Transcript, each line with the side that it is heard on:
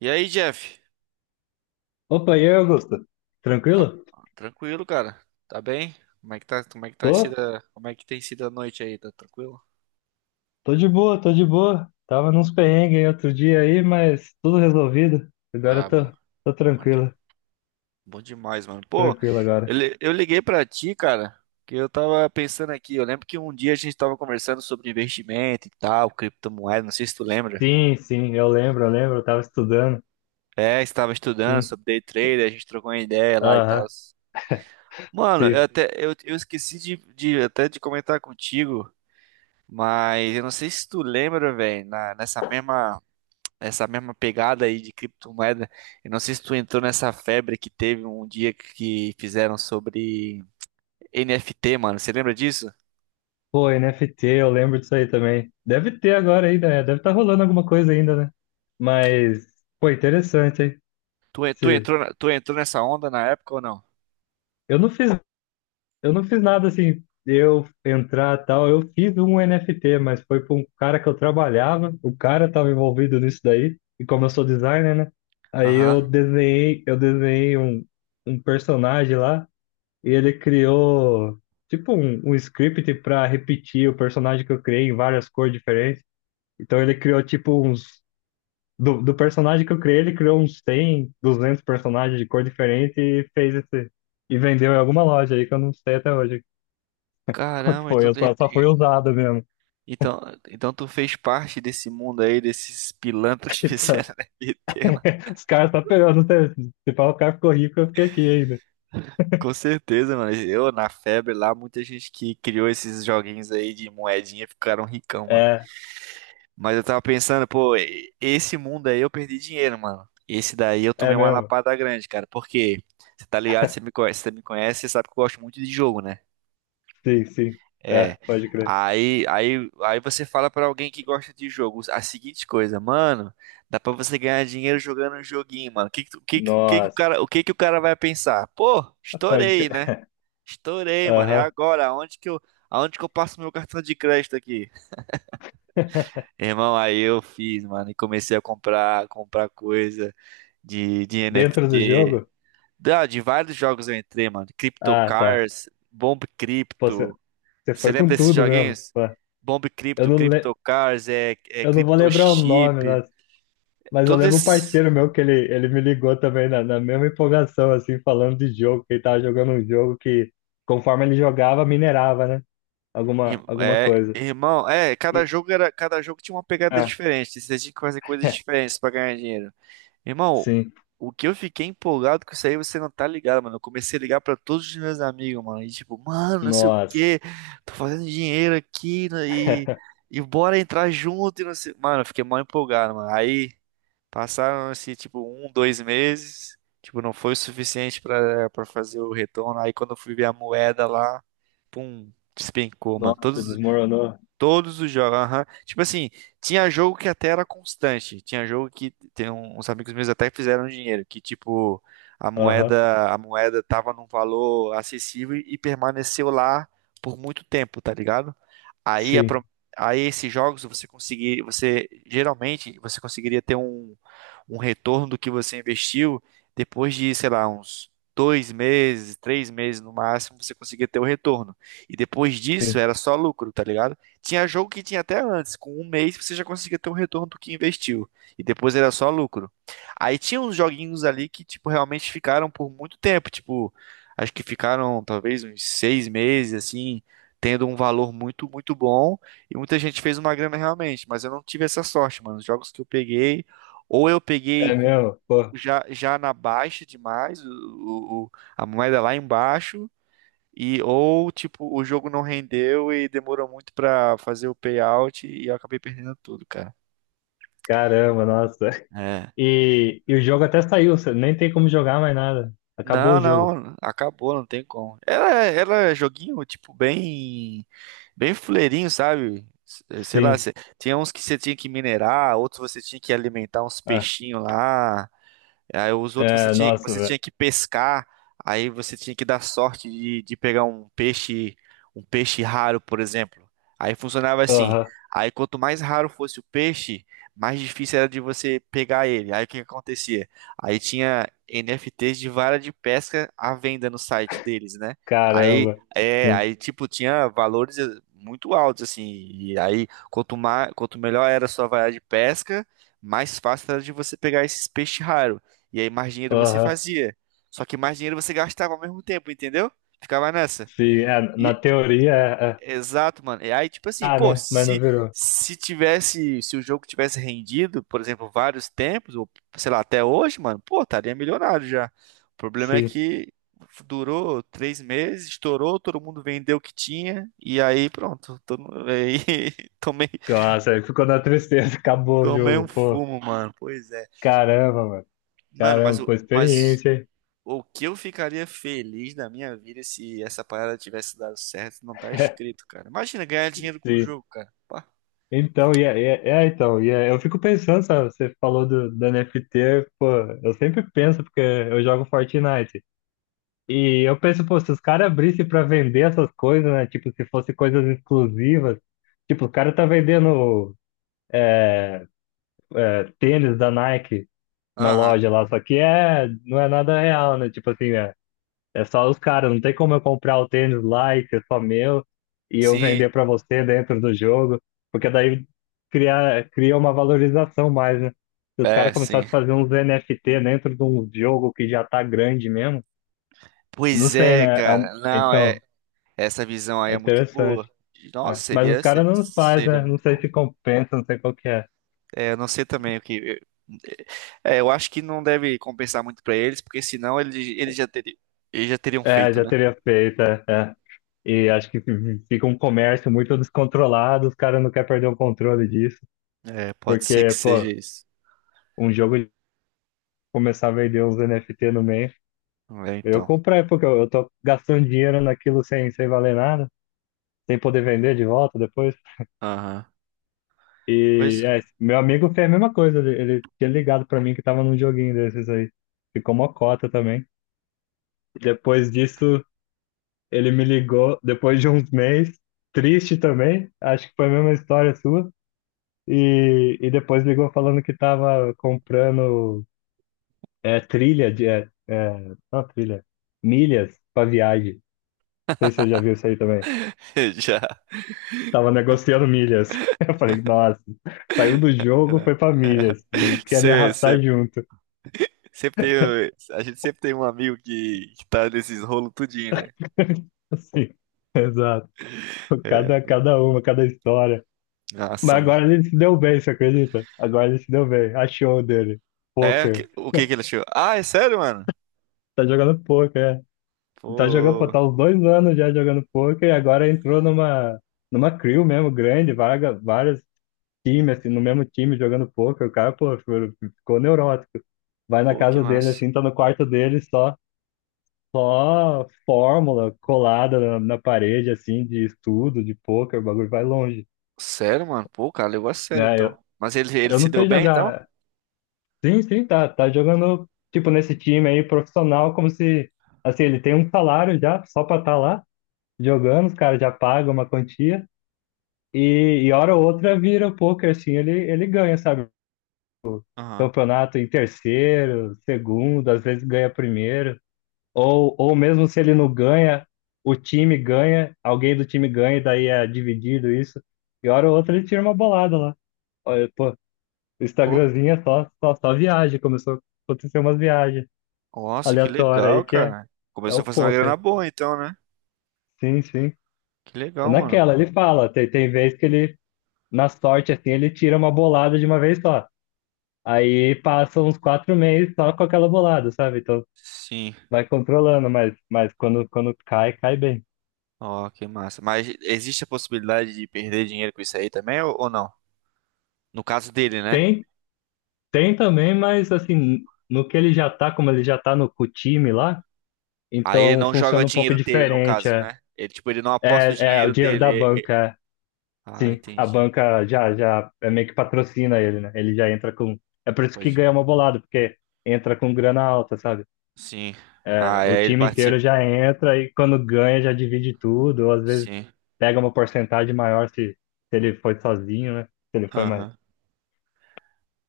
right: E aí, Jeff?
left: Opa, e aí, Augusto?
right: Tá
left: Tranquilo?
right: tranquilo, cara? Tá bem? Como é que tá, como é que tá sido,
left: Tô,
right: a- Como é que tem sido a noite aí? Tá tranquilo?
left: tô de boa, tô de boa. Tava nos perrengues outro dia aí, mas tudo resolvido. Agora
right: Ah,
left: eu
right: bom.
left: tô
right: Bom, de-
left: tranquilo,
right: Bom demais, mano. Pô,
left: tranquilo agora.
right: eu liguei pra ti, cara, que eu tava pensando aqui. Eu lembro que um dia a gente tava conversando sobre investimento e tal, criptomoeda, não sei se tu lembra.
left: Sim, sim, eu lembro, eu tava estudando.
right: É, estava estudando
left: Sim,
right: sobre day trader, a gente trocou uma ideia lá e tal.
left: aham,
right: Mano, eu
left: sim.
right: até eu, eu esqueci de comentar contigo, mas eu não sei se tu lembra, velho, na- nessa mesma essa mesma pegada aí de criptomoeda. Eu não sei se tu entrou nessa febre que teve um dia que fizeram sobre NFT, mano. Você lembra disso?
left: Pô, NFT, eu lembro disso aí também. Deve ter agora ainda, né? Deve estar rolando alguma coisa ainda, né? Mas, pô, interessante, hein?
right: Tu, en- tu
left: Esse...
right: entrou, na- tu entrou nessa onda na época ou não?
left: Eu não fiz Eu não fiz nada assim, eu entrar tal. Eu fiz um NFT, mas foi para um cara que eu trabalhava. O cara estava envolvido nisso daí. E como eu sou designer, né? Aí eu
right: Aham.
left: desenhei, eu desenhei um personagem lá e ele criou tipo um script para repetir o personagem que eu criei em várias cores diferentes. Então ele criou tipo uns do personagem que eu criei, ele criou uns 100, 200 personagens de cor diferente e fez esse e vendeu em alguma loja aí que eu não sei até hoje, só que
right: Caramba,
left: Foi, só, só foi usada mesmo.
right: então, então tu fez parte desse mundo aí, desses pilantras que
left: Então,
right: fizeram NFT, mano.
left: os caras estão pegando. Se falar, o cara ficou rico, eu fiquei aqui ainda.
right: Com certeza, mano. Eu na febre lá, muita gente que criou esses joguinhos aí de moedinha ficaram ricão, mano.
left: É,
right: Mas eu tava pensando, pô, esse mundo aí eu perdi dinheiro, mano. Esse daí eu
left: é
right: tomei uma
left: mesmo.
right: lapada grande, cara. Por quê? Você tá ligado, você me conhece, você me conhece, você sabe que eu gosto muito de jogo, né?
left: Sim, sim. É,
right: É.
left: pode crer.
right: Aí, você fala pra alguém que gosta de jogo a seguinte coisa, mano, dá pra você ganhar dinheiro jogando um joguinho, mano. Que tu- que o
left: Nossa,
right: cara, o que que o cara vai pensar? Pô,
left: pode
right: estourei, né?
left: crer.
right: Estourei, mano. É
left: Aham.
right: agora, aonde que eu passo meu cartão de crédito aqui? Irmão, aí eu fiz, mano, e comecei a comprar coisa de
left: Dentro do
right: NFT.
left: jogo?
right: De vários jogos eu entrei, mano. Crypto
left: Ah, tá.
right: Cars, Bomb
left: Pô, você,
right: Crypto.
left: você
right: Você
left: foi
right: lembra
left: com
right: desses
left: tudo mesmo.
right: joguinhos?
left: Pô,
right: Bomb
left: eu
right: Crypto,
left: não, le-
right: Crypto Cars, é
left: eu não vou
right: Crypto
left: lembrar o nome,
right: Chip.
left: nossa, mas eu
right: Todos
left: lembro um
right: esses.
left: parceiro meu que ele me ligou também na mesma empolgação, assim, falando de jogo, que ele tava jogando um jogo que, conforme ele jogava, minerava, né?
right: ir-
left: Alguma
right: É,
left: coisa.
right: irmão, é, cada jogo tinha uma pegada
left: É,
right: diferente. Você tinha que fazer coisas diferentes pra ganhar dinheiro. Irmão,
left: sim.
right: o que eu fiquei empolgado com isso aí, você não tá ligado, mano. Eu comecei a ligar pra todos os meus amigos, mano. E tipo, mano, não sei o
left: Nossa.
right: quê, tô fazendo dinheiro aqui né, e, e bora entrar junto e não sei. Mano, eu fiquei mal empolgado, mano. Aí passaram assim, tipo, um, 2 meses. Tipo, não foi o suficiente pra fazer o retorno. Aí quando eu fui ver a moeda lá, pum, despencou, mano.
left: Nossa,
right: Todos.
left: desmoronou.
right: Todos os jogos, aham. Tipo assim, tinha jogo que até era constante. Tinha jogo que tem uns amigos meus até fizeram dinheiro, que tipo, a
left: Aham,
right: moeda, a moeda tava num valor acessível e permaneceu lá por muito tempo, tá ligado? Aí, a
left: sim,
right: pro- aí esses jogos você conseguiria ter um retorno do que você investiu depois de, sei lá, uns 2 meses, 3 meses no máximo, você conseguia ter o retorno. E depois disso
left: sim.
right: era só lucro, tá ligado? Tinha jogo que tinha até antes, com 1 mês você já conseguia ter um retorno do que investiu. E depois era só lucro. Aí tinha uns joguinhos ali que, tipo, realmente ficaram por muito tempo. Tipo, acho que ficaram talvez uns 6 meses, assim, tendo um valor muito, muito bom. E muita gente fez uma grana realmente. Mas eu não tive essa sorte, mano. Os jogos que eu peguei, ou eu peguei
left: É
right: com.
left: mesmo? Pô,
right: Já na baixa demais, a moeda lá embaixo, e ou tipo, o jogo não rendeu e demorou muito pra fazer o payout e eu acabei perdendo tudo, cara.
left: caramba, nossa.
right: É.
left: E o jogo até saiu, você nem tem como jogar mais nada. Acabou
right: Não,
left: o jogo.
right: não, acabou, não tem como. Era joguinho tipo bem bem fuleirinho, sabe? Sei lá,
left: Sim.
right: tinha uns que você tinha que minerar, outros você tinha que alimentar uns
left: Ah,
right: peixinhos lá. Aí os outros você
left: é,
right: tinha,
left: nossa,
right: você
left: velho.
right: tinha que pescar, aí você tinha que dar sorte de pegar um peixe raro, por exemplo. Aí funcionava assim.
left: Aham,
right: Aí quanto mais raro fosse o peixe, mais difícil era de você pegar ele. Aí o que que acontecia? Aí tinha NFTs de vara de pesca à venda no site deles, né? Aí
left: caramba.
right: é,
left: Sim.
right: aí tipo tinha valores muito altos assim. E aí quanto melhor era a sua vara de pesca, mais fácil era de você pegar esses peixes raros. E aí mais dinheiro você
left: Aham,
right: fazia. Só que mais dinheiro você gastava ao mesmo tempo, entendeu? Ficava nessa.
left: sim. É, na
right: E
left: teoria, é, é.
right: Exato, mano. E aí tipo assim,
left: Ah,
right: pô,
left: né? Mas não
right: se
left: virou.
right: se tivesse, se o jogo tivesse rendido, por exemplo, vários tempos ou sei lá, até hoje, mano, pô, estaria milionário já. O problema é
left: Sim.
right: que durou 3 meses, estourou, todo mundo vendeu o que tinha e aí pronto, aí tomei
left: Nossa, aí ficou na tristeza. Acabou o
right: tomei um
left: jogo, pô.
right: fumo, mano. Pois é.
left: Caramba, mano.
right: Mano,
left: Caramba, pô, experiência, hein?
right: o que eu ficaria feliz da minha vida se essa parada tivesse dado certo, não tá escrito, cara. Imagina ganhar dinheiro com o
left: Sim.
right: jogo, cara. Pá.
left: Então, eu fico pensando, sabe? Você falou do NFT, pô, eu sempre penso, porque eu jogo Fortnite. E eu penso, pô, se os caras abrissem pra vender essas coisas, né? Tipo, se fosse coisas exclusivas. Tipo, o cara tá vendendo, é, tênis da Nike na
right: Aham.
left: loja lá, só que, não é nada real, né? Tipo assim, é só os caras, não tem como eu comprar o tênis lá e ser só meu e eu
right: Sim.
left: vender pra você dentro do jogo, porque daí cria uma valorização mais, né? Se os
right: É,
left: caras
right: sim.
left: começarem a fazer uns NFT dentro de um jogo que já tá grande mesmo, não
right: Pois
left: sei,
right: é,
left: né?
right: cara. Não, é.
left: Então,
right: Essa visão aí
left: é
right: é muito boa.
left: interessante.
right: Nossa,
left: É. Mas os
right: seria,
left: caras
right: se-
left: não faz,
right: seria
left: né? Não
right: muito
left: sei
right: bom.
left: se compensa, não sei qual que é.
right: É, eu não sei também o que. É, eu acho que não deve compensar muito pra eles, porque senão eles já teriam
left: É,
right: feito,
left: já
right: né?
left: teria feito, é. É. E acho que fica um comércio muito descontrolado, os caras não querem perder o controle disso,
right: É, pode ser que
left: porque, pô,
right: seja isso.
left: um jogo começar a vender uns NFT no meio.
right: É,
left: Eu
right: então.
left: comprei, porque eu tô gastando dinheiro naquilo sem, sem valer nada, sem poder vender de volta depois.
right: Aham. Pois
left: E
right: é.
left: é, meu amigo fez a mesma coisa, ele tinha ligado pra mim que tava num joguinho desses aí. Ficou mocota também. Depois disso, ele me ligou depois de uns meses, triste também, acho que foi a mesma história sua. E depois ligou falando que tava comprando, é, trilha de. É, é, não, trilha, milhas pra viagem. Sei se você já viu isso aí também.
right: Já.
left: Tava negociando milhas. Eu falei, nossa, saiu do jogo,
right: Era.
left: foi pra milhas. E quer me
right: Cê, cê-
left: arrastar junto.
right: sempre tem, a gente sempre tem um amigo que tá nesses rolos tudinho, né?
left: Assim, exato.
right: É,
left: Cada uma, cada história.
right: nossa,
left: Mas
right: mano.
left: agora ele se deu bem, você acredita? Agora ele se deu bem. Achou dele.
right: É, o
left: Poker.
right: que, o que que ele achou? Ah, é sério, mano?
left: Tá jogando poker, é. Tá jogando, pô,
right: Pô,
left: tá uns 2 anos já jogando poker e agora entrou numa crew mesmo grande, vaga, várias time, assim, no mesmo time, jogando poker, o cara, pô, ficou neurótico. Vai na
right: pô, que
left: casa dele,
right: massa.
left: assim, tá no quarto dele, só fórmula colada na parede, assim, de estudo, de poker, o bagulho vai longe.
right: Sério, mano? Pô, cara, levou a sério,
left: É, eu,
right: então. Mas ele
left: eu
right: se
left: não
right: deu
left: sei
right: bem, então?
left: jogar. Sim, sim, tá jogando, tipo, nesse time aí, profissional, como se, assim, ele tem um salário já, só pra estar tá lá, jogando, os caras já pagam uma quantia. E hora ou outra vira o poker, assim, ele ganha, sabe?
right: Aham.
left: Campeonato em terceiro, segundo, às vezes ganha primeiro. Ou mesmo se ele não ganha, o time ganha, alguém do time ganha, e daí é dividido isso. E hora ou outra ele tira uma bolada lá. Olha, pô, o
right: Pô,
left: Instagramzinho é só viagem. Começou a acontecer umas viagens
right: nossa, que
left: aleatórias
right: legal,
left: aí que,
right: cara.
left: é
right: Começou
left: o
right: fazendo uma grana
left: poker.
right: boa, então, né?
left: Sim, sim.
right: Que
left: É
right: legal, mano.
left: naquela, ele fala. Tem vez que ele, na sorte, assim, ele tira uma bolada de uma vez só. Aí passa uns 4 meses só com aquela bolada, sabe? Então
right: Sim.
left: vai controlando, mas quando, quando cai, cai bem.
right: Ó, que massa. Mas existe a possibilidade de perder dinheiro com isso aí também, ou não? No caso dele, né?
left: Tem, tem também, mas assim, no que ele já tá, como ele já tá no com o time lá,
right: Aí ele
left: então
right: não joga o
left: funciona um pouco
right: dinheiro dele, no
left: diferente.
right: caso, né? Ele, tipo, ele não aposta o
left: É o
right: dinheiro
left: dinheiro
right: dele.
left: da banca, é.
right: Ah,
left: Sim. A
right: entendi.
left: banca já é meio que patrocina ele, né? Ele já entra com. É por isso que
right: Pode.
left: ganha uma bolada, porque entra com grana alta, sabe?
right: Sim. Ah,
left: É, o
right: aí ele
left: time inteiro
right: participa.
left: já entra e quando ganha já divide tudo, ou às vezes
right: Sim.
left: pega uma porcentagem maior se ele foi sozinho, né? Se ele foi mais.
right: Aham.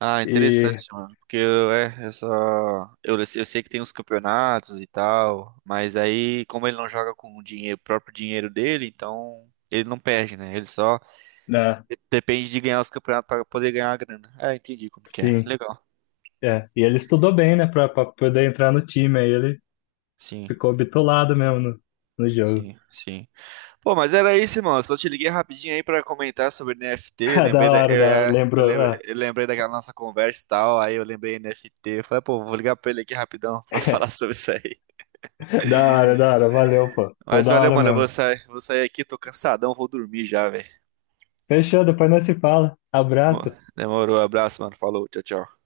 right: Ah,
left: E.
right: interessante, mano. Porque eu, é, eu só. Eu sei que tem uns campeonatos e tal. Mas aí, como ele não joga com o dinheiro, o próprio dinheiro dele, então ele não perde, né? Ele só
left: né,
right: depende de ganhar os campeonatos para poder ganhar a grana. É, entendi como que é.
left: sim,
right: Legal.
left: é. E ele estudou bem, né, pra, pra poder entrar no time. Aí ele
right: Sim,
left: ficou bitolado mesmo no jogo.
right: sim, sim. Pô, mas era isso, irmão. Eu só te liguei rapidinho aí pra comentar sobre NFT.
left: Ah, da
right: Lembrei da,
left: hora,
right: eu,
left: da hora.
right: é,
left: Lembrou. Ah.
right: eu lembrei daquela nossa conversa e tal. Aí eu lembrei NFT. Eu falei, pô, vou ligar pra ele aqui rapidão pra falar sobre isso aí.
left: Da hora, da hora. Valeu, pô. Foi
right: Mas
left: da
right: valeu,
left: hora
right: mano. Eu vou
left: mesmo.
right: sair, vou sair aqui, tô cansadão, vou dormir já, velho.
left: Fechou, depois nós se fala.
right: Demo-
left: Abraço.
right: Demorou, abraço, mano. Falou, tchau, tchau.